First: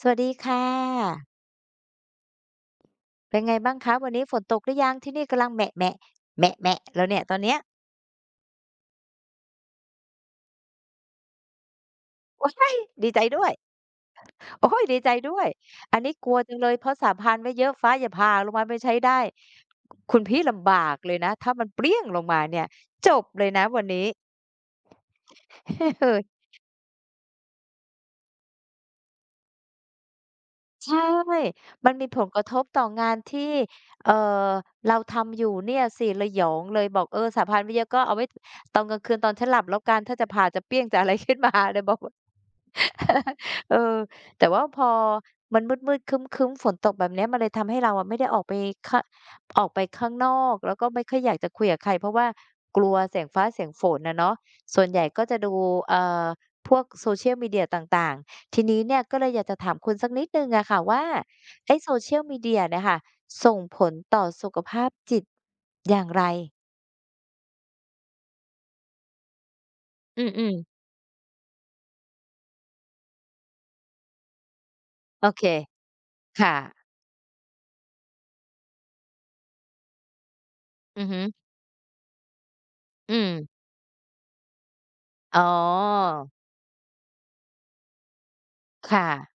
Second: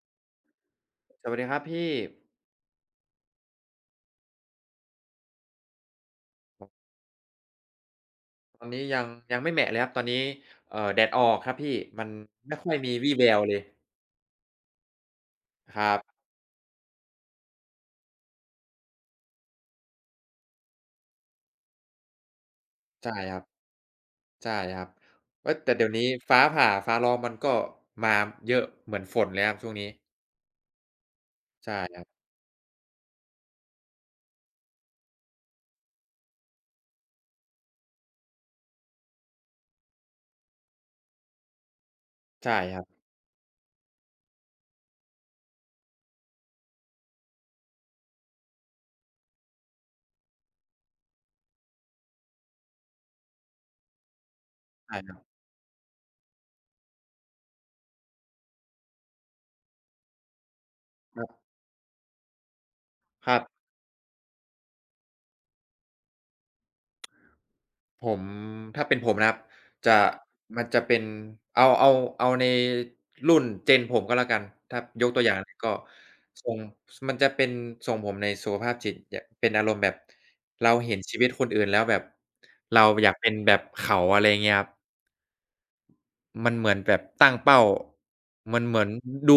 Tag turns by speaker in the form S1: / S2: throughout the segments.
S1: สวัสดีค่ะ
S2: สวัสดีครับพี่
S1: เป็นไงบ้างคะวันนี้ฝนตกหรือยังที่นี่กำลังแหมะๆแหมะๆแล้วเนี่ยตอนเนี้ย
S2: ตอนนี้ยังไม่แหมะเลยครับ ตอนนี้แดดออกครับพี่ มัน
S1: โอ้
S2: ไม่ค่อ
S1: ย
S2: ยมี
S1: ดี
S2: วี่
S1: ใจ
S2: แวว
S1: ด้วย
S2: เลย
S1: โอ้ยดีใจด้วย
S2: ครั
S1: อัน
S2: บ
S1: นี้กลัวจังเลยเพราะสาพานไว้เยอะฟ้าอย่าผ่าลงมาไม่ใช้ได้คุณพี่ลำบากเลยนะถ้ามันเปรี้ยงลงมาเนี่ยจ
S2: ใช่
S1: บ
S2: ครั
S1: เล
S2: บ
S1: ยนะวันนี้
S2: ใช่ครับเฮ้ยแต่เดี๋ยว นี้
S1: เอ
S2: ฟ้า
S1: อ
S2: ผ่าฟ้าร้องมันก็มาเยอะเหมือนฝนเลยครับช่วงนี้
S1: ใช่
S2: ใช่
S1: มัน
S2: ครั
S1: มี
S2: บ
S1: ผลกระทบต่องานที่เออเราทำอยู่เนี่ยสิระยองเลยบอกเออสาพานไว้เยอะก็เอาไว้ตอนกลางคืนตอนฉันหลับแล้วกันถ้าจะผ่าจะเปรี้ยงจะอะไรขึ้นมา เลยบอก
S2: ใช่ครับ
S1: เออแต่ว่าพอมันมืดๆครึ้มๆฝนตกแบบเนี้ยมันเลยทำให้เราอะไม่ได้ออกไปข้างออกไปข้างนอกแล้วก็ไม่ค่อยอยากจะคุยกับใครเพราะว่ากลัวเสียงฟ้าเสียงฝนนะเนาะส่วน
S2: ใช่
S1: ใหญ่
S2: ครั
S1: ก็
S2: บ
S1: จะดูเอ่อพวก social media ต่างๆทีนี้เนี่ยก็เลยอยากจะถามคุณสักนิดนึงอะค่ะว่า
S2: ครับ
S1: ไอ้ social media เชียลมีเดียเนี่ยค่ะ
S2: ครับ
S1: ส่งผลต่อสุขภาพจิตอย่างไร
S2: ผมถ้าเป็นผมนะครับจะ
S1: อืม
S2: มันจะเป็นเอาเอาเอาในรุ่น Gen ผมก็แล้วกันถ้ายกตัว
S1: โอ
S2: อย่าง
S1: เค
S2: เลยก็ทร
S1: ค่ะ
S2: งสมันจะเป็นทรงผมในสุขภาพจิตยเป็นอารมณ์แบบเราเห็น
S1: อือ
S2: ชี
S1: หือ
S2: วิตคนอื่นแล้วแบบเราอยาก
S1: อืม
S2: เป็นแบบเขาอะไรอย่างเงี้ยครับ
S1: อ๋อ
S2: มันเหมือนแบบตั้งเป้ามันเหมือน
S1: ค่ะ
S2: ดู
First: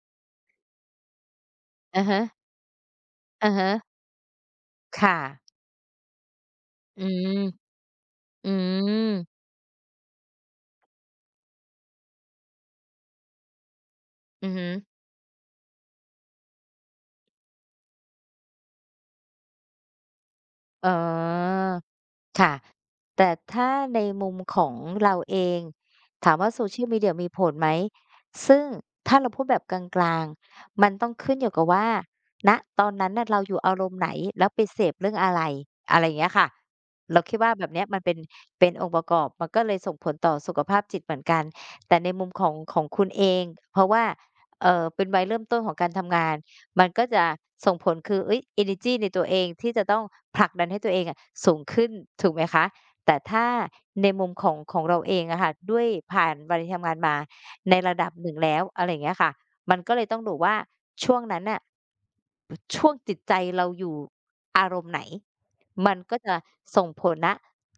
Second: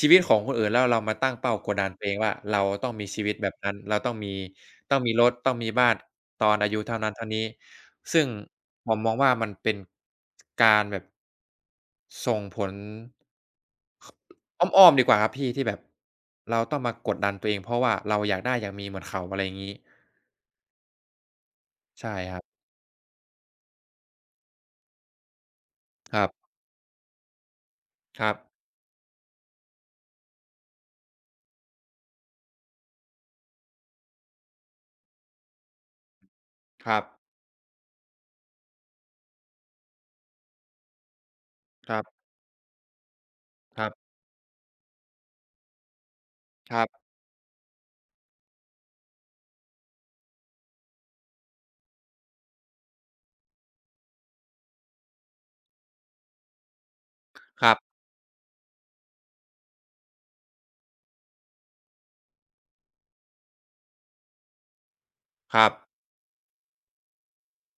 S2: ชีวิตของคนอื่นแล้วเรามาตั้งเป้ากดดัน
S1: อะ
S2: ตัวเอง
S1: ฮะ
S2: ว่าเราต้องมีชีวิต
S1: อ
S2: แบ
S1: อ
S2: บ
S1: ฮะ
S2: นั้นเราต้องมีต้องมี
S1: ค่ะ
S2: รถต้องมีบ้านตอนอายุเท่า
S1: อื
S2: นั้นเท่า
S1: ม
S2: นี้ซึ่ง
S1: อื
S2: ผ
S1: ม
S2: มมองว่ามันเป็นการแบบส่งผล
S1: อือฮึ
S2: อ้อมๆดีกว่าครับพี่ที่แบบเราต้องมากดดันตัวเองเพราะว่าเราอยากได้อยากมีเหมือนเขาอะไรอย่างงี้
S1: อ๋อ
S2: ใช่ครั
S1: ค่ะ
S2: บ
S1: แต่ถ้าในมุมของเราเอง
S2: ครั
S1: ถาม
S2: บ
S1: ว่า Social Media มีผลไหม
S2: ครับ
S1: ซึ่งถ้าเราพูดแบบกลางๆมันต้องขึ้นอยู่กับว่าณตอนนั้นน่ะเราอยู่อารมณ์ไหน แล้วไปเสพเรื่องอะไร อะไรอย่างเงี้ยค่ะ
S2: ครับ
S1: เราคิดว่าแบบเนี้ยมันเป็นองค์ประกอบ มันก็เลยส่งผลต่อสุขภาพจิตเหมือนกัน
S2: ค
S1: แต่
S2: รั
S1: ในมุ
S2: บ
S1: มของของคุณเอง เพ
S2: ครั
S1: ราะว่า
S2: บ
S1: เป็นวัยเริ่มต้นของการทำงาน
S2: ครั
S1: มันก็
S2: บ
S1: จะส่งผลคือเอ้ย energy ในตัวเองที่จะต้องผลักดันให้ตัวเองอะสูงขึ้นถูกไหมคะแต่ถ้าในมุมของเราเองอะค่ะด้วยผ่านวัยทำงานมา
S2: ครั
S1: ใน
S2: บ
S1: ระดับหนึ่งแล้วอะไรอย่างเงี้ยค่ะมันก็เลยต้องดูว่าช่วงนั้นน่ะช่วงจิตใจเราอยู่อารมณ์ไหน
S2: ครับ
S1: มันก็จะส่งผลณ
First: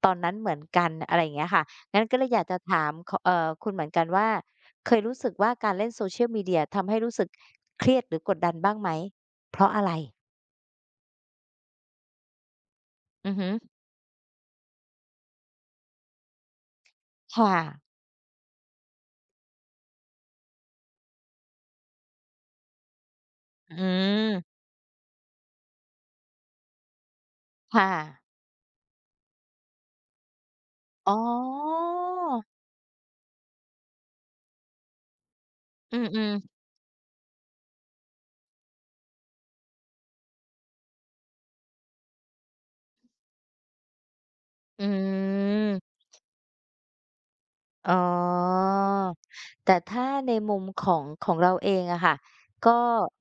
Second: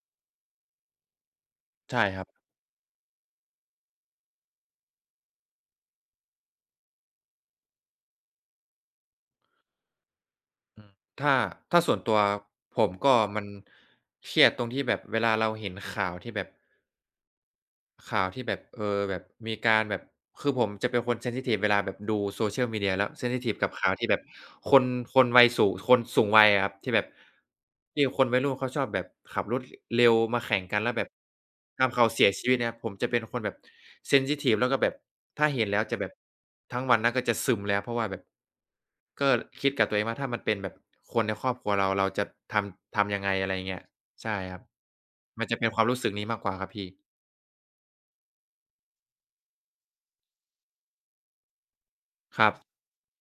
S1: ตอนนั้นเหมือนกันอะไรอย่างเงี้ยค่ะงั้
S2: ใช่
S1: นก็
S2: ค
S1: เล
S2: รับ
S1: ยอยากจะถามขคุณเหมือนกันว่า เคยรู้สึกว่าการเล่น Social Media ทำให้รู้สึกเครียดหรือกดดันบ้างไหม เพราะอะไร
S2: อืมถ้าส่วนตัวผมก็
S1: อือ
S2: มัน
S1: ฮึ
S2: เครียดตรงที่แบบเวลาเราเห็นข่าวที่แบบ
S1: ค่ะ
S2: ข่าวที่แบบเออแบบมีการแบบคือผมจะเป็นคนเซนซิทิฟเวลาแบบดู Social Media แล้วเซนซิทิฟกับ
S1: อื
S2: ข่าวที่แบบ
S1: ม
S2: คนคนวัยสูงคนสูงวัยอะครับที่แบบ
S1: ค่ะ
S2: ที่คนวัยรุ่นเขาชอบแบบขับรถเร็วมาแข่งกันแล้วแบบ
S1: อ๋อ
S2: ทำเขาเสียชีวิตเนี่ยผมจะเป็นคนแบบเซนซิทิฟแล้วก็แบบถ้าเห็นแล้ว
S1: อื
S2: จะแบบ
S1: มๆ
S2: ทั้งวันนั้นก็จะซึมแล้วเพราะว่าแบบก็คิดกับตัวเองว่าถ้ามันเป็นแบบคนในครอบครัวเราเราจะทำยังไงอะไรอย่างเงี้ยใช่ครับ
S1: อื
S2: มันจะเป็นความ
S1: ม
S2: รู้สึกนี้มากกว่าครับพี่
S1: อ๋อแต่ถ้าในมุมของเราเองอะค่ะ
S2: ครับ
S1: ก็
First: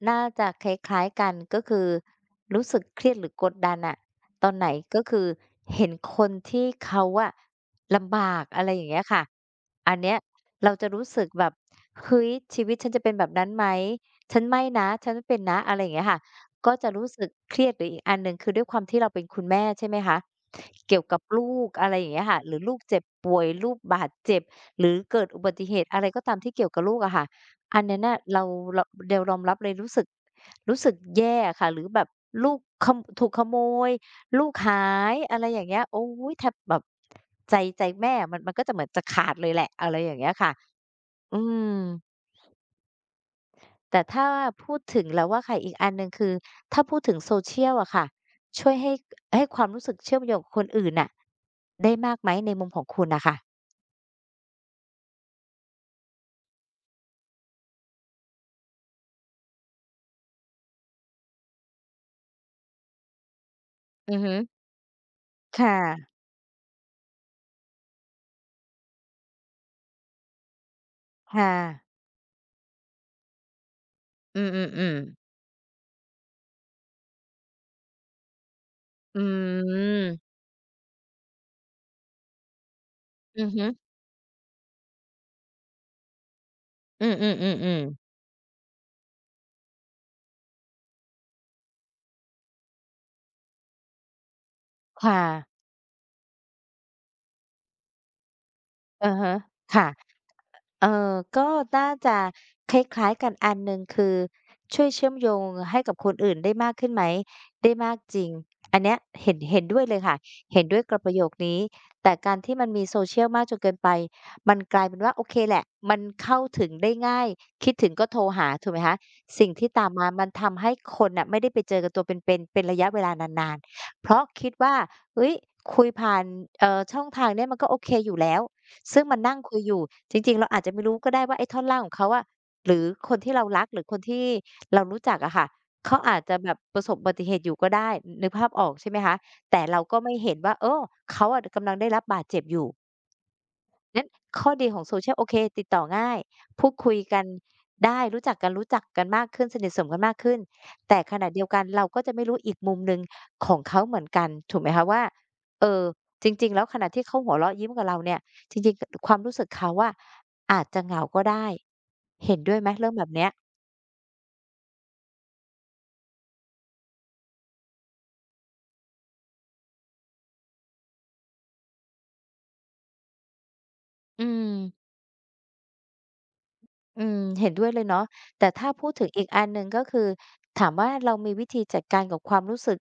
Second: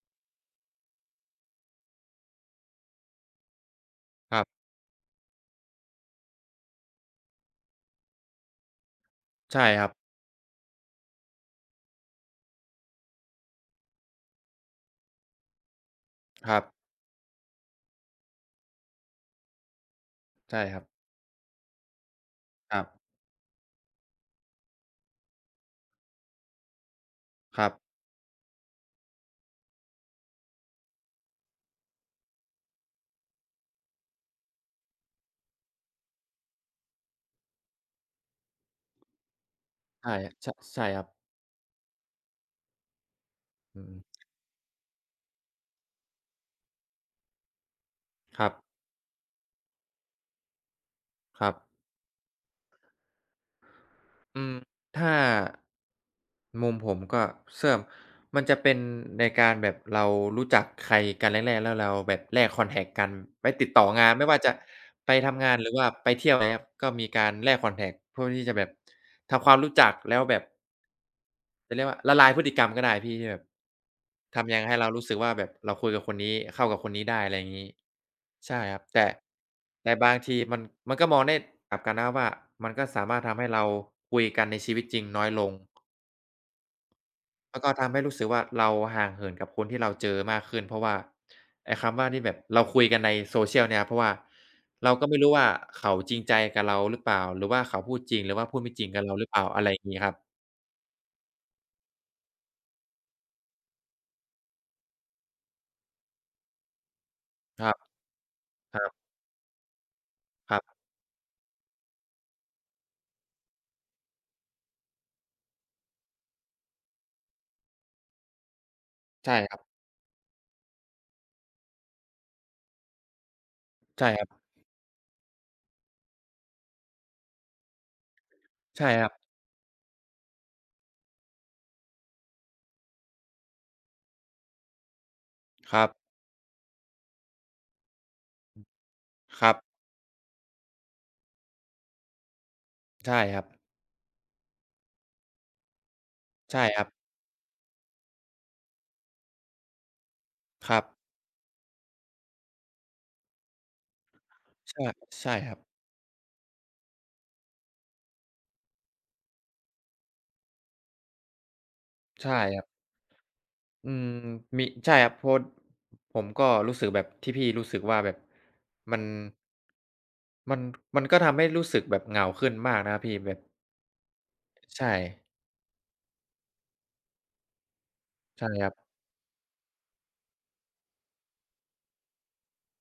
S1: น่าจะคล้ายๆกันก็คือรู้สึกเครียดหรือกดดันน่ะ
S2: ครั
S1: ตอนไห
S2: บ
S1: นก็คือเห็นคนที่เขาอะลำบากอะไรอย่างเงี้ยค่ะ
S2: ใช่ครับ
S1: อันเนี้ยเราจะรู้สึกแบบเฮ้ยชีวิตฉันจะเป็นแบบนั้นไหมฉันไม่นะฉันไม่เป็นนะอะไรอย่างเงี้ยค่ะ
S2: ครับ
S1: ก็จะรู้สึกเครียดหรืออีกอันหนึ่งคือด้วยความที่เราเป็นคุณแม่ใช่ไหมคะ
S2: ใช่ครับ
S1: เกี่ยวกับลูกอะไรอย่างเงี้ยค่ะหรือลู
S2: ค
S1: ก
S2: รั
S1: เจ็บ
S2: บ
S1: ป่วยลูกบาดเจ็บ หรือเกิดอุบัติเหตุอะไรก็ตามที่เกี่ยวกับลูกอะค่ะ
S2: ครับ
S1: อันนั้นน่ะเราเดวรอมรับเลยรู้สึกแย่อะค่ะหรือแบบลูกขถูกขโมยลูกหายอะไรอย่างเงี้ยโอ๊ยแทบแบบใจแม่อะมันก็จะเหมือนจะขาดเลยแหละอะไรอ
S2: ใช่
S1: ย่างเงี้ย
S2: ช
S1: ค่ะ
S2: ใช่ครับ
S1: อืม
S2: อื
S1: แต่
S2: ม
S1: ถ้าพูดถึงแล้วว่าใค่ะอีกอันหนึ่งคือถ้าพูดถึง social อะค่ะ
S2: ครับ
S1: ช่วยให้ให้ความรู้สึกเชื่อมโยงกับคนอื่นน่ะ
S2: ครับ
S1: ได้มากไหมในมุมของคุณน่ะค่ะ
S2: อืมถ้ามุมผมก็เสื่อมมันจะเป็นในการแบบเรารู้จักใครกันแรกๆแล้วเราแบบแลกคอนแท็กต์กันไปติดต่องาน
S1: อือ
S2: ไม่
S1: ฮึ
S2: ว่าจะไปทำงานหรือ
S1: ค่ะ
S2: ว่าไปเที่ยวอะไรครับก็มีการแลกคอนแท็กต์เพื่อที่จะแบบทำความรู้จักแล้วแบบ
S1: ค่ะค่
S2: จะเรียก
S1: ะ
S2: ว่าละลายพฤติกรรมก็ได้พี่ที่แบบ
S1: อื
S2: ทำยังไงให้เรา
S1: ม
S2: รู้สึก
S1: ๆๆ
S2: ว่าแบบเราคุยกับคนนี้เข้ากับคนนี้ได้อะไรอย่างงี้ใช่ครับแต่
S1: อื
S2: บางที
S1: ม
S2: มันก็มองได้กลับกันนะว่ามันก็สามารถทำ
S1: อื
S2: ให้
S1: อ
S2: เรา
S1: ฮึ
S2: คุยกันในชีวิตจริงน้อยลง
S1: อื
S2: แล้วก็
S1: อๆ
S2: ทำ
S1: ๆ
S2: ให้
S1: ๆ
S2: รู้สึกว่าเราห่างเหินกับคนที่เราเจอมากขึ้นเพราะว่าไอ้คำว่าที่แบบเราคุยกันใน social เนี่ยเพราะว่าเราก็ไม่
S1: ค่ะ
S2: รู้ว่าเขาจริงใจกับเราหรือเปล่าหรือว่าเขาพูดจริงหรือว่าพูดไม่จริงกับ
S1: อะ
S2: เราหรือ
S1: ฮะ
S2: เปล่าอะไรอย่า
S1: ค่ะ
S2: งงี้ครับ
S1: เออก็น่าจะคล้ายๆกันอันหนึ่งคือช่วยเชื่อมโยงให้กับคนอื่นได้มากขึ้นไหม
S2: ค
S1: ได้
S2: รับ
S1: มากจริง
S2: ค
S1: อัน
S2: รั
S1: เนี้ย
S2: บ
S1: เห็นด้วยเลยค่ะ
S2: ครั
S1: เห็นด้
S2: บ
S1: วยกับประโยคนี้แต่การที่มันมี social มากจนเกินไปมันกลายเป็นว่าโอเคแหละมันเข้าถึงได้ง่ายคิดถึงก็โทรหาถูกไหมคะ
S2: ใช่
S1: สิ่ง
S2: ครับ
S1: ที่ตามมามันทำให้คนน่ะไม่ได้ไปเจอกันตัวเป็นๆเป็นระยะเวลานานๆ
S2: ใช่
S1: เพ
S2: ค
S1: ราะ
S2: รับ
S1: คิดว่าเฮ้ยคุยผ่านช่องทางเนี้ยมันก็โอเคอยู่แล้ว
S2: ใช่
S1: ซึ่
S2: ค
S1: ง
S2: รับ
S1: มันนั่งคุยอยู่จริงๆเราอาจจะไม่รู้ก็ได้ว่าไอ้ท่อนล่างของเขาอะหรือคนที่เรารักหรือคนที่เรารู้จักอะค่ะ
S2: ครับ
S1: เขาอาจจะแบบประสบอุบัติเหตุอยู่ก็ได้นึกภาพออกใช่ไหมคะ
S2: ครับ
S1: แต่เราก็ไม่เห็นว่าเออเขาอะกำลังได้รับบาดเจ็บอยู่
S2: ใช่ครับ
S1: งั้นข้อดีของ Social โอเคติดต่อง่าย
S2: ใช่
S1: พูด
S2: ครับ
S1: คุยกันได้รู้จักกันรู้จักกันมากขึ้นสนิทสนมกันมากขึ้น
S2: ครับ
S1: แต่ขณะเดียวกันเราก็จะไม่รู้อีกมุมหนึ่งของเขาเหมือนกันถูกไหม
S2: ใช่
S1: คะว่า
S2: ใช่ครับ
S1: เอ่อจริงๆแล้วขณะที่เขาหัวเราะยิ้มกับเราเนี่ยจริงๆความรู้สึกเขาอะอาจจะเหงาก็ได้เห็
S2: ใช่
S1: นด้ว
S2: ค
S1: ย
S2: รั
S1: ไห
S2: บ
S1: มเรื่องแบบเนี้ย
S2: อืมมีใช่ครับเพราะผมก็รู้สึกแบบที่พี่รู้สึกว่าแบบมันมันมันก็ทำให้รู้สึกแบบเหงาขึ้นมากนะครับพี่แบบ
S1: อืม
S2: ใช่
S1: อืมเห็นด้วยเลยเนาะแต่
S2: ใช่ค
S1: ถ้า
S2: รั
S1: พู
S2: บ
S1: ดถึงอีกอันหนึ่งก็คือถามว่าเรามีวิธีจัดการกับความรู้สึก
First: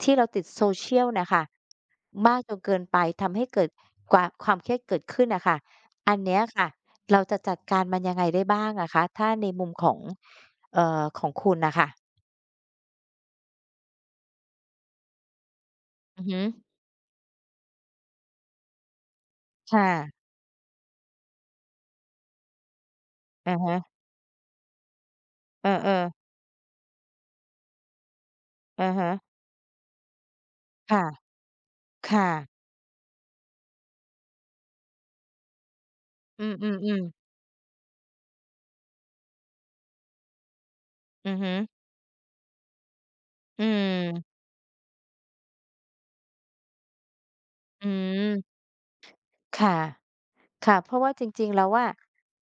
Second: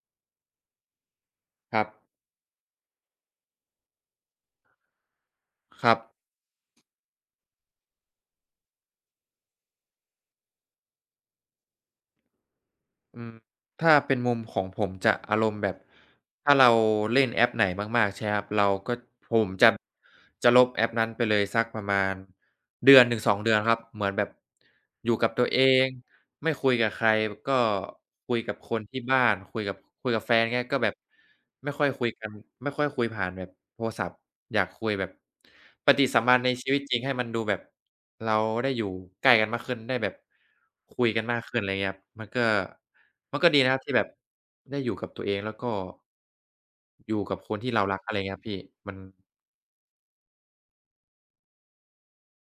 S1: ที่เราติด social น่ะค่ะ
S2: ครับ
S1: มากจนเกินไปทำให้เกิดกว่าความเครียดเกิดขึ้นน่ะค่ะ
S2: ครับ
S1: อันเนี้ยค่ะเราจะจัดการมันยังไงได้บ้างอะคะถ้าในมุมของของคุณน่ะค่ะ
S2: อืมถ้าเป็นมุมของผมจะอารมณ์แบบ
S1: อือฮึ
S2: ถ้าเราเล่นแอปไหนมากๆใช่ไหมครับเราก็ผมจะ
S1: ค่ะ
S2: ลบแอปนั้นไปเลยสักประมาณเดือนนหนึ่งสองเดื
S1: อะ
S2: อนค
S1: ฮะ
S2: รับเหมือนแบบอยู่กับตัวเอ
S1: เอ
S2: ง
S1: อๆ
S2: ไม่คุยกับใครก็คุยกับคน
S1: อะ
S2: ที่
S1: ฮะ
S2: บ้านคุยกับแฟนเงี้ยก็แบบ
S1: ค่ะ
S2: ไม่ค่อยคุยกั
S1: ค่ะ
S2: นไม่ค่อยคุยผ่านแบบโทรศัพท์อยากคุยแบบปฏิสัมพัน
S1: อื
S2: ธ์ในชีวิตจริง
S1: ม
S2: ให้
S1: ๆ
S2: มั
S1: ๆ
S2: นดูแบบเราได้อยู่ใกล้กันมากขึ้นได้แบบคุยกัน
S1: อือ
S2: มาก
S1: ฮึ
S2: ขึ้นอะไรเงี้ยครับมันก็ดี
S1: อื
S2: นะครับที่แบบ
S1: ม
S2: ได้อยู่กับตัวเองแล้วก็อยู่กับคนที่เรา
S1: อื
S2: รักอะไรเงี้ยครับ
S1: ม
S2: พี่มัน
S1: ค่ะ ค่ะเพราะว่าจริงๆแล้วว่า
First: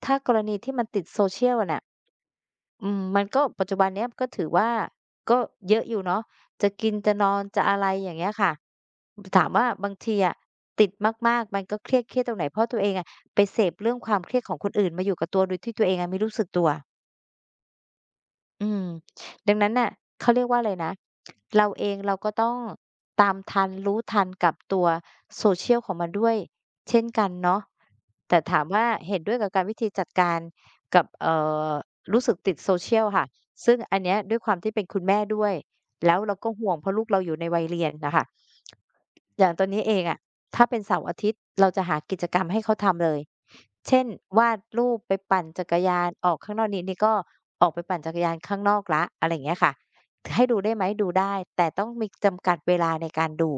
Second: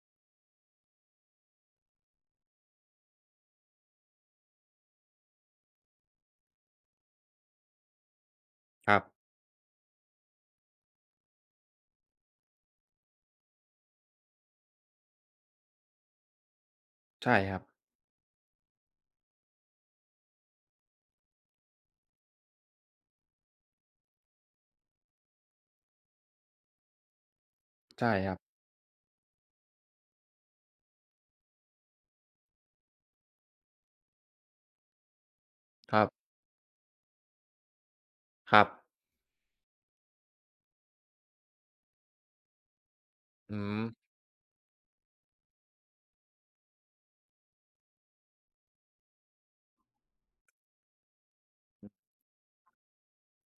S1: ถ้ากรณีที่มันติด social อะน่ะอืมมันก็ปัจจุบันเนี้ยก็ถือว่าก็เยอะอยู่เนาะจะกินจะนอนจะอะไรอย่างเงี้ยค่ะ
S2: ครับ
S1: ถามว่าบางทีอะติดมากๆมันก็เครียดเครียดตรงไหนเพราะตัวเองอะไปเสพเรื่องความเครียดของคนอื่นมาอยู่กับตัวโดยที่ตัวเองอะไม่รู้สึกตัว
S2: ใช่ครับ
S1: อืมดังนั้นน่ะเขาเรียกว่าอะไรนะเราเองเราก็ต้องตามทันรู้ทันกับตัว social ของมันด้วยเช่นกันเนาะ
S2: ใช่ครั
S1: แต่
S2: บ
S1: ถามว่าเห็นด้วยกับการวิธีจัดการกับอรู้สึกติด social ค่ะซึ่งอันเนี้ยด้วยความที่เป็นคุณแม่ด้วย
S2: ครั
S1: แล้ว
S2: บ
S1: เราก็ห่วงเพราะลูกเราอยู่ในวัยเรียนน่ะค่ะ
S2: ครับ
S1: อย่างตอนนี้เองอะ ถ้าเป็นเสาร์อาทิตย์เราจะหากิจกรรมให้เขาทำเลย
S2: อืม
S1: เช่นวาดรูปไปปั่นจักรยานออกข้างนอกนี่นี่ก็ออกไปปั่นจักรยานข้างนอกแล้วอะไรอย่างเงี้ยค่ะให้ดูได้ไหมดูได้แต่ต้องมีจำกัดเวลาในการดู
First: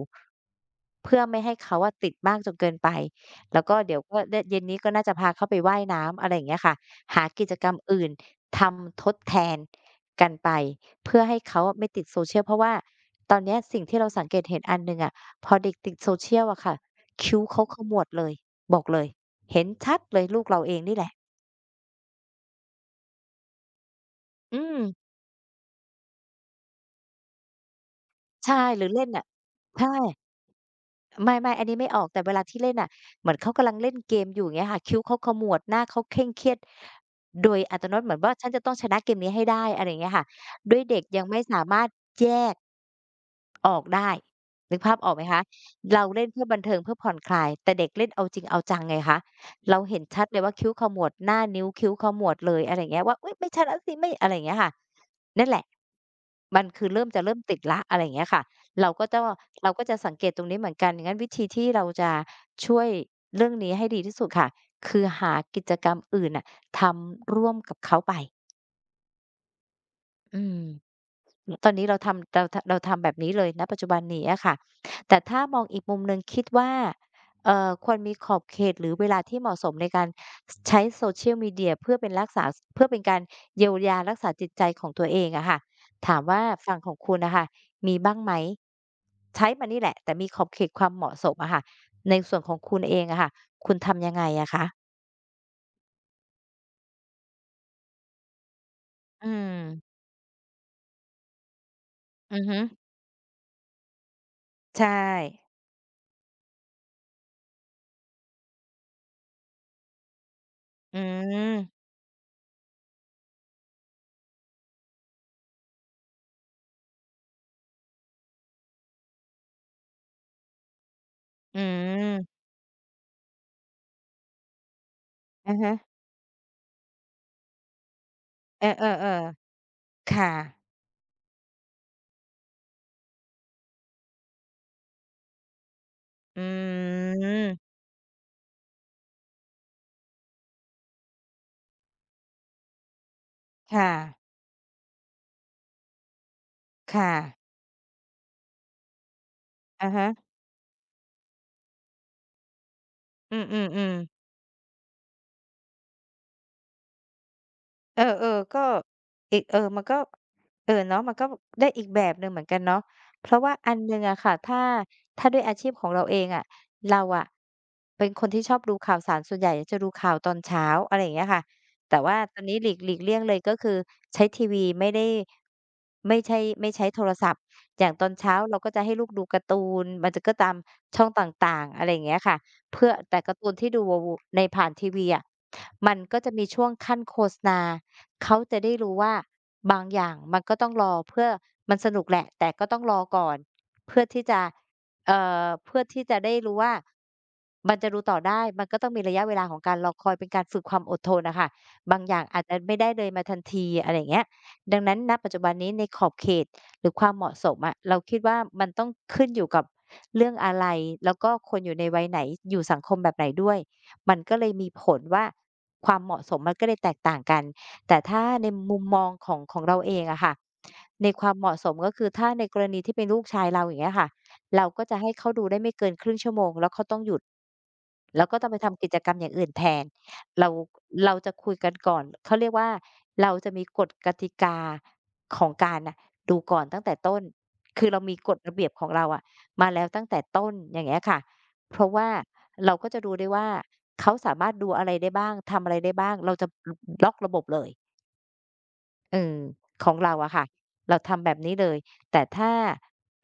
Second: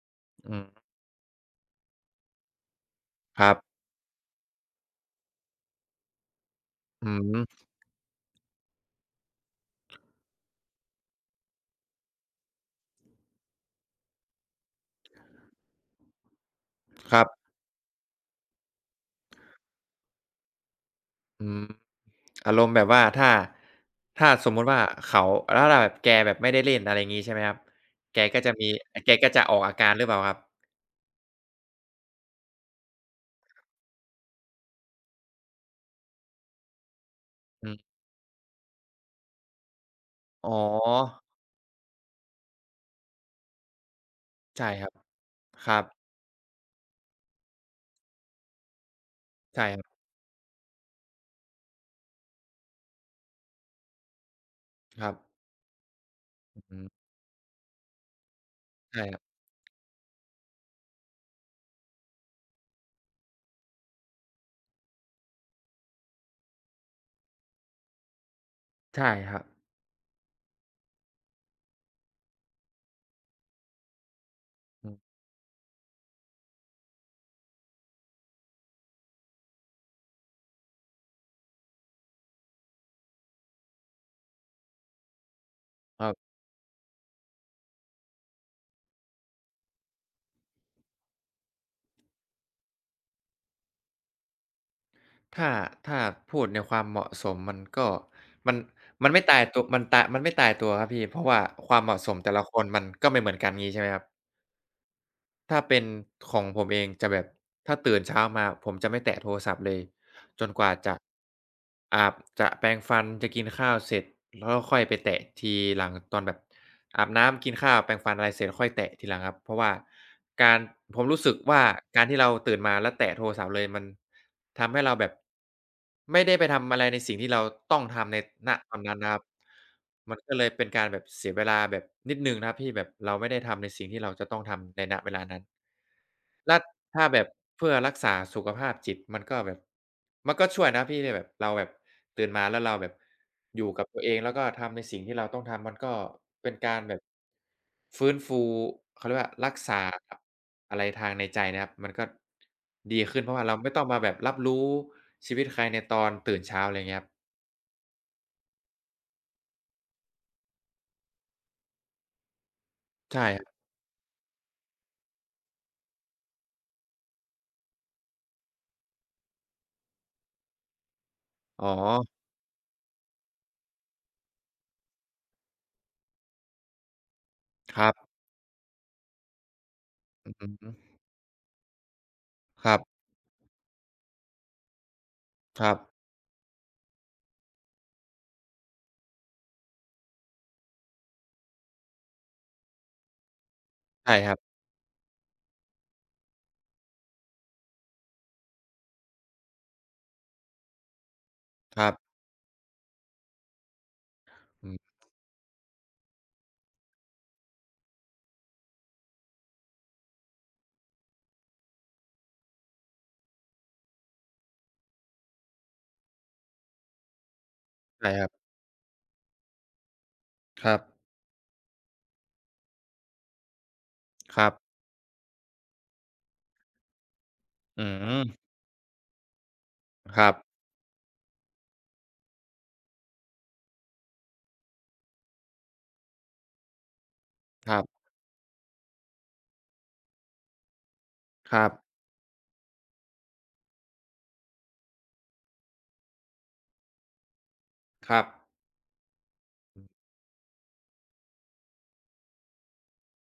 S2: อืม
S1: เพื่อไม่ให้เขาอะติดมากจนเกินไป
S2: ครับ
S1: แล้วก็เดี๋ยวก็เนี่ยเย็นนี้ก็น่าจะพาเขาไปว่ายน้ำอะไรอย่างเงี้ยค่ะ
S2: อื
S1: หากิจก
S2: ม
S1: รรมอื่นทำทดแทนกันไปเพื่อให้เขาอะไม่ติด social เพราะว่าตอนเนี้ยสิ่งที่เราสังเกตเห็นอันหนึ่งอะพอเด็กติด social อะค่ะ
S2: ครั
S1: คิ้ว
S2: บ
S1: เขาขมวดเลยบอกเลยเห็นชัดเลยลูกเราเองนี่แหละ
S2: อืมอารมณ์แบบว่าถ้าสม
S1: อื
S2: มุติ
S1: ม
S2: ว่าเขาแล้วถ้าแบบแกแบบไม่ได้เล่นอะไรงี้ใช่ไหมครับแกก็จะ
S1: ใช่
S2: มี
S1: หรือเล่น
S2: แก
S1: น่ะ
S2: ก็จะออกอา
S1: ใช่
S2: การหรือเปล่าครับ
S1: ไม่ๆอันนี้ไม่ออกแต่เวลาที่เล่นน่ะเหมือนเขากำลังเล่นเกมอยู่อย่างเงี้ยค่ะคิ้วเขาขมวดหน้าเขาเคร่งเครียดโดย
S2: อื
S1: อั
S2: ม
S1: ตโนมัติเหมือนว่าฉันจะต้องชนะเกมนี้ให้ได้อะไรอย่างเงี้ยค่ะ
S2: อ๋
S1: ด้วยเด็กยั
S2: อ
S1: งไม่สามารถแยกออกได้
S2: ใช่
S1: นึก
S2: ครับ
S1: ภาพออกไหมคะ
S2: ครับ
S1: เราเล่นเพื่อบันเทิงเพื่อผ่อนคลายแต่เด็กเล่นเอาจริงเอาจังไงคะ
S2: ใช่ค
S1: เรา
S2: รับ
S1: เห็นชัดเลยว่าคิ้วขมวดหน้านิ้วคิ้วขมวดเลยอะไรอย่างเงี้ยว่าอุ๊ยไม่ชนะสิไม่อะไรอย่างเงี้ยค่ะ
S2: ครับ
S1: นั่นแหละ
S2: อื
S1: มัน
S2: อฮึ
S1: คือเริ่มจะเริ่มติดแล้วอะไรอย่างเงี้ยค่ะ เรา
S2: ใช่
S1: ก็
S2: ค
S1: จะ
S2: รับ
S1: เราก็จะสังเกตตรงนี้เหมือนกันงั้นวิธีที่เราจะช่วยเรื่องนี้ให้ดีที่สุดค่ะคือหากิจกรรมอื่นน่ะทำร่วมกับเขาไป
S2: ใช่ครับ
S1: อืม ตอนนี้เราทำเราเราทำแบบนี้เลยณปัจจุบันนี้อะค่ะ
S2: อืม
S1: แต่ถ้ามองอีกมุมหนึ่งคิดว่าควรมีขอบเขตหรือเวลาที่เหมาะสมในการสใช้ Social Media เพื่อเป็นรักษาสเพื่อเป็นการเยียวยารักษาจิตใจของตัวเองอะค่ะ
S2: ครั
S1: ถาม
S2: บ
S1: ว่าฝั่งของคุณน่ะค่ะมีบ้างไหมใช้มันนี่แหละแต่มีขอบเขตความเหมาะสมอะค่ะในส่วนของคุณเองอะค่ะคุณทำยังไงอะคะ
S2: ถ้าถ้าพูดในความเหมาะสมมันก็มันมันไม่
S1: อื
S2: ตายตัวมัน
S1: ม
S2: ตามันไม่ตายตัวครับพี่เพราะว่าความเหมาะสมแต่
S1: อื
S2: ละ
S1: อ
S2: ค
S1: ฮึ
S2: นมันก็ไม่เหมือนกันงี้ใช่ไหมครับ
S1: ใช่
S2: ถ้าเป็นของผมเองจะแบบถ้าตื่นเช้ามาผมจะไม่แตะโทรศัพท์เลย จนกว่าจะ
S1: อืม
S2: อาบจะแปรงฟันจะกินข้าวเสร็จแล้วก็ค่อยไปแตะทีหลังตอนแบบอาบน้ำกินข้าวแปรงฟันอะไรเสร็จค่อยแตะทีหลังครับเพราะว่าการผมรู้สึก
S1: อื
S2: ว่าการที่เรา
S1: ม
S2: ตื่นมาแล้วแตะโทรศัพท์เลยมันทำให้เราแบบ
S1: อะฮะ
S2: ไม่ได้ไปทำอะไรในสิ่งที่เราต้องทำในณ
S1: เออ
S2: ตอนนั้นนะครับ
S1: ๆๆ
S2: มัน
S1: ค่ะ
S2: ก็เลยเป็นการแบบเสียเวลาแบบนิดหนึ่งนะครับที่แบบเราไม่ได้ทำในสิ่งที่เราจะต้องทำในณเวลานั้น
S1: อื
S2: แล้วถ้าแบบเพื่อ
S1: ม
S2: รักษาสุขภาพจิตมันก็แบบมันก็ช่วยนะพี่ที่แบบเราแบบตื่นมาแล้วเราแบบอยู่กับ
S1: ค่ะ
S2: ตัวเองแล้วก็ทำในสิ่งที่เราต้องทำมันก็เป็นการแบบ
S1: ค่ะ
S2: ฟื้นฟูเขาเรียกว่ารักษา
S1: อะฮะ
S2: อะไรทางในใจนะครับมันก็ดีขึ้นเพ
S1: อื
S2: ราะว่าเราไม่ต้อง
S1: อ
S2: มา
S1: ๆ
S2: แบบ
S1: ๆ
S2: รับรู้ชีวิตใครในตอนตื่นเช้าอะไรอย่างเงี้ยครับ
S1: เออๆก็อีกเออมันก็เออเนาะมันก็ได้อีกแบบหนึ่งเหมือนกันเนาะ
S2: ใช่
S1: เพ
S2: ค
S1: ราะ
S2: รั
S1: ว่า
S2: บ
S1: อันหนึ่งอะค่ะถ้าถ้าด้วยอาชีพของเราเองอะเราอะเป็นคนที่ชอบดูข่าวสารส่วนใหญ่จะดูข่าวตอนเช้าอะไรอย่างเงี้ยค่ะ
S2: อ๋อ
S1: แต่ว่าตอนนี้หลีกหลีกเลี่ยงเลยก็คือใช้ทีวีไม่ได้ไม่ใช่ไม่ใช้โทรศัพท์
S2: ค
S1: อ
S2: รั
S1: ย่างต
S2: บ
S1: อนเช้าเราก็จะให้ลูกดูการ์ตูนมันจะ
S2: อื
S1: ก็
S2: อ
S1: ตาม
S2: ฮึ
S1: ช่องต่างๆอะไรอย่างเงี้ยค่ะ
S2: ครั
S1: เพื่อ
S2: บ
S1: แต่การ์ตูนที่ดูในผ่านทีวีอะ
S2: ครับ
S1: มันก็จะมีช่วงขั้นโฆษณา เขาจะได้รู้ว่าบางอย่างมันก็ต้องรอเพื่อมันสนุกแหละแต่ก็ต้องรอก่อนเพื่อ
S2: ใช่
S1: ที่
S2: ครั
S1: จะ
S2: บ
S1: เอ่เพื่อที่จะได้รู้ว่ามันจะดูต่อได้มันก็ต้องมีระยะเวลาของการรอคอยเป็นการฝึกความอดทนน่ะค่ะ
S2: ครั
S1: บางอ
S2: บ
S1: ย่างอาจจะไม่ได้เลยมาทันทีอะไรอย่างเงี้ย
S2: อื
S1: ดังนั้
S2: ม
S1: นณปัจจุบันนี้ในขอบเขตหรือความเหมาะสมอะเราคิดว่ามันต้องขึ้นอยู่กับเรื่องอะไรแล้วก็คนอยู่ในวัยไหนอยู่สังคมแบบไหนด้วยมันก็เลยมีผลว่าความเหมาะสมมันก็เลยแตกต่างกัน แต่
S2: ใช่
S1: ถ้า
S2: ครั
S1: ใน
S2: บ
S1: มุมมองของเราเองอะค่ะ
S2: ครับ
S1: ในความเหมาะสมก็คือถ้าในกรณีที่เป็นลูกชายเราอย่างเงี้ยค่ะ
S2: ครับ
S1: เราก็จะให้เขาดูได้ไม่เกินครึ่งชั่วโมงแล้วเขาต้องหยุด
S2: อืม
S1: แล้วก็ต้องไปทำกิจกรรมอย่างอื่นแทน
S2: ครับ
S1: เราเราจะคุยกันก่อนเขาเรียกว่าเราจะมีกฎกติกาของการน่ะดูก่อนตั้งแต่ต้น
S2: ครั
S1: คือเรา
S2: บ
S1: มีกฎระเบียบของเราอะมาแล้วตั้งแต่ต้นอย่างเงี้ยค่ะ
S2: ครับ
S1: เพราะว่าเราก็จะดูได้ว่าเขาสามารถดูอะไรได้บ้างทำอะไรได้บ้างเราจะล็อกระบบเลย
S2: ครับ
S1: เออของเราอะค่ะเราทำแบบนี้เลยแต่ถ้า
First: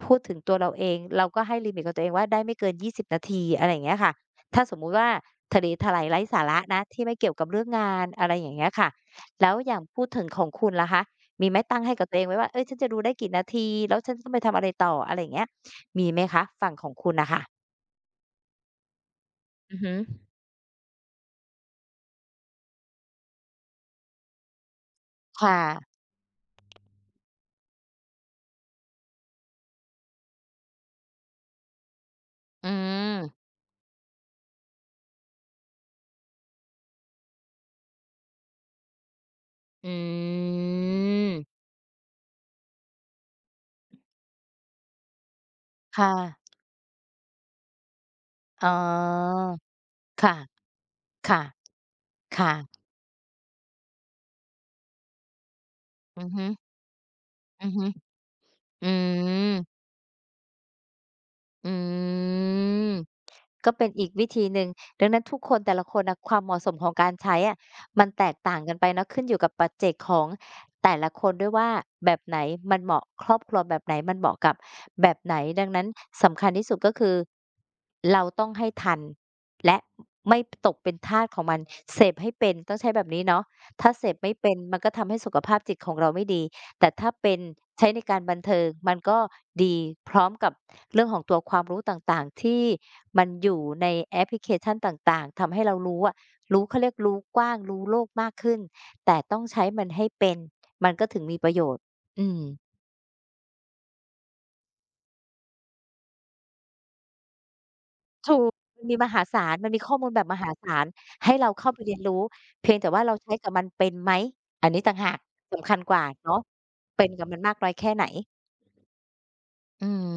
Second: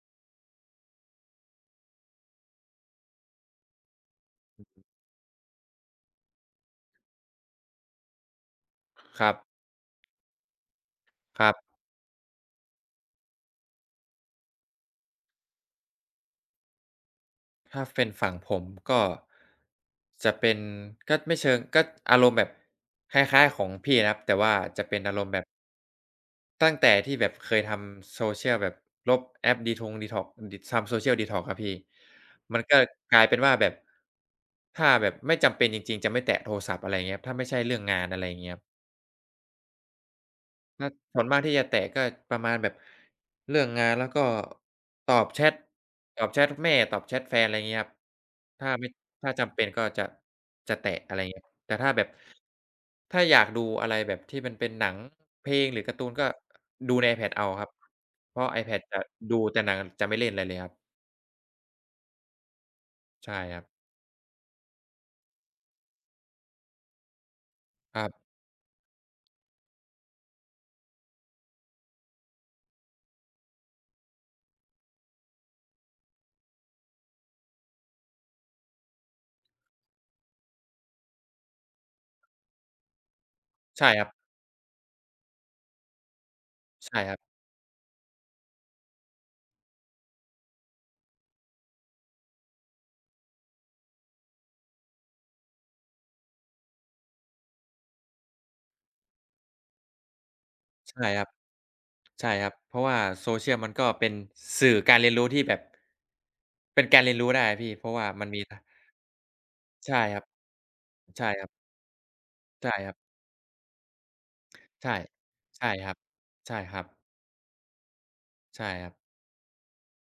S1: พูดถึงตัวเราเองเราก็ให้ลิมิตกับตัวเองว่าได้ไม่เกิน20 นาทีอะไรอย่างเงี้ยค่ะถ้าสมมุติว่าทะเลทลายไร้สาระนะที่ไม่เกี่ยวกับเรื่องงานอะไรอย่างเงี้ยค่ะ
S2: ครับ
S1: แล้วอย่างพูดถึงของคุณล่ะคะ
S2: ค
S1: มี
S2: รั
S1: ไหม
S2: บ
S1: ตั้งให้กับตัวเองไว้ว่าเฮ้ยฉันจะดูได้กี่นาทีแล้วฉันต้องไปทำอะไรต่ออะไรอย่างเงี้ยมีไหมคะฝั่งของคุณน่ะค่ะ
S2: ถ้าเป็นฝั่งผมก็
S1: อือฮึ
S2: จะเป็นก็ไม่เชิงก็อารมณ์แบบคล้ายๆของพี่นะครับแต่ว่าจะเป็นอารมณ์แบบ
S1: ค่ะ
S2: ตั้งแต่ที่แบบเคยทำ Social แบบลบแอป Detox Detox ดิทำ Social Detox ครับพี่มัน
S1: อื
S2: ก็ก
S1: ม
S2: ลายเป็นว่าแบบถ้าแบบไม่จำเป็นจริงๆจะไม่แตะโทรศัพท์อะไรอย่างเงี้ยถ้าไม่ใช่เรื่องงานอะไรอย่างเงี้ย
S1: อื
S2: ก็ส่วนมากที่
S1: ม
S2: จะแตกก็ประมาณแบบเรื่องงานแล้วก็ตอบแชต
S1: ค่ะ
S2: ตอบแชตแม่ตอบแชตแฟนอะไรงี้ครับ
S1: อ๋อ
S2: ถ้าไม่ถ้าจำเป็นก็จะ
S1: ค่ะ
S2: แตะอะไรเงี้
S1: ค่ะ
S2: ยแต่ถ้าแบบ
S1: ค่ะ
S2: ถ้าอยากดูอะไรแบบที่มันเป็นหนังเพลงหรือการ์ตูน
S1: อื
S2: ก็
S1: อฮึ
S2: ดูใน iPad เอาค
S1: อื
S2: รับ
S1: อฮึ
S2: เพราะ iPad
S1: อื
S2: จะดู
S1: ม
S2: แต่หนังจะไม่เล่นอะไรเลยครับ
S1: อืม
S2: ใช่ครับ
S1: ก็เป็นอีกวิธีหนึ่งดังนั้นทุกคนแต่ละคนน่ะความเหมาะสมของการใช้อะ
S2: ค
S1: มั
S2: รั
S1: นแต
S2: บ
S1: กต่างกันไปเนาะขึ้นอยู่กับปัจเจกของแต่ละคนด้วยว่าแบบไหนมันเหมาะครอบครัวแบบไหนมันเหมาะกับแบบไหนดังนั้นสำคัญที่สุดก็คือเราต้องให้ทันและไม่ตกเป็นทาสของมันเสพให้เป็นต้องใช้แบบนี้เนาะ
S2: ใช่
S1: ถ้า
S2: ค
S1: เส
S2: รั
S1: พ
S2: บ
S1: ไม่เป็นมันก็ทำให้สุขภาพจิตของเราไม่ดี แต่
S2: ใช่
S1: ถ้า
S2: ครั
S1: เป็
S2: บ
S1: นใช้ในการบันเทิงมันก็ดีพร้อมกับเรื่องของตัวความรู้ต่างๆที่มันอยู่ในแอปพลิเคชันต่างๆทำให้เรารู้อะรู้เขาเรียกรู้กว้างรู้โลกมากขึ้นแต่ต้องใช้มันให้เป็นมันก็
S2: ใช่
S1: ถึ
S2: ค
S1: ง
S2: รับ
S1: มีประโยชน์อื
S2: ใช่
S1: ม
S2: ครับเพราะว่า Social มันก็เป็นสื่อการเรียนรู้ที่แบบเป็นการเรียนรู้ได้อะพี่เพราะว่ามัน
S1: ถู
S2: มี
S1: ก
S2: ท
S1: มันมีมหาศาลมันมีข้อ
S2: ใช่
S1: มูล
S2: ค
S1: แบ
S2: รับ
S1: บมหาศาล
S2: ใช่
S1: ให้
S2: ครั
S1: เรา
S2: บ
S1: เข้าไปเรียนรู้เพี
S2: ใช่
S1: ยงแต่
S2: ครับ
S1: ว่าเราใช้กับมันเป็นไหมอันนี้ต่า
S2: ใช่
S1: งหากสำ
S2: ใช่
S1: คัญ
S2: ค
S1: ก
S2: รับ
S1: ว่าเนาะ
S2: ใช่ครับ
S1: เป็นกับมันมากน้อยแค่ไหน
S2: ใช่ครับ
S1: อืม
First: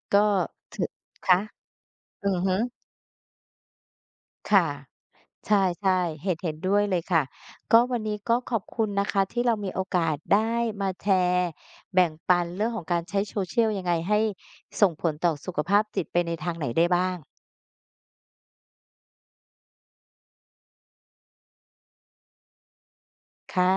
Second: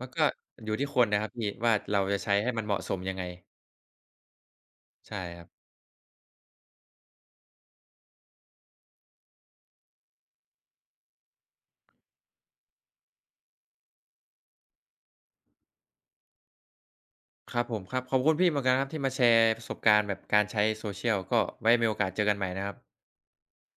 S2: มันก็
S1: ก็
S2: อ
S1: ถ
S2: ยู่ที่คนนะครับ
S1: คะ
S2: พี่ว่าเราจะ
S1: อื
S2: ใช้
S1: อ
S2: ให้
S1: ฮึ
S2: มันเหมาะสมยังไง
S1: ค่ะ
S2: ใช่ครั
S1: ใ
S2: บ
S1: ช่ๆเห็นด้วยเลยค่ะก็วันนี้ก็ขอบคุณนะคะที่เรามีโอกาสได้มาแชร์แบ่งปันเรื่องของการใช้ Social ยังไงให้ส่งผลต่อสุขภาพจิตไปในทางไหนได้บ้าง
S2: ครับผมครับขอบคุณพี่เหมือนกันนะครับที่มาแชร์ประสบการณ์แบบการใช้โซเ c i a l ก็ไว้มีโอกาสเจอกันใหม่นะครับ
S1: ค่ะ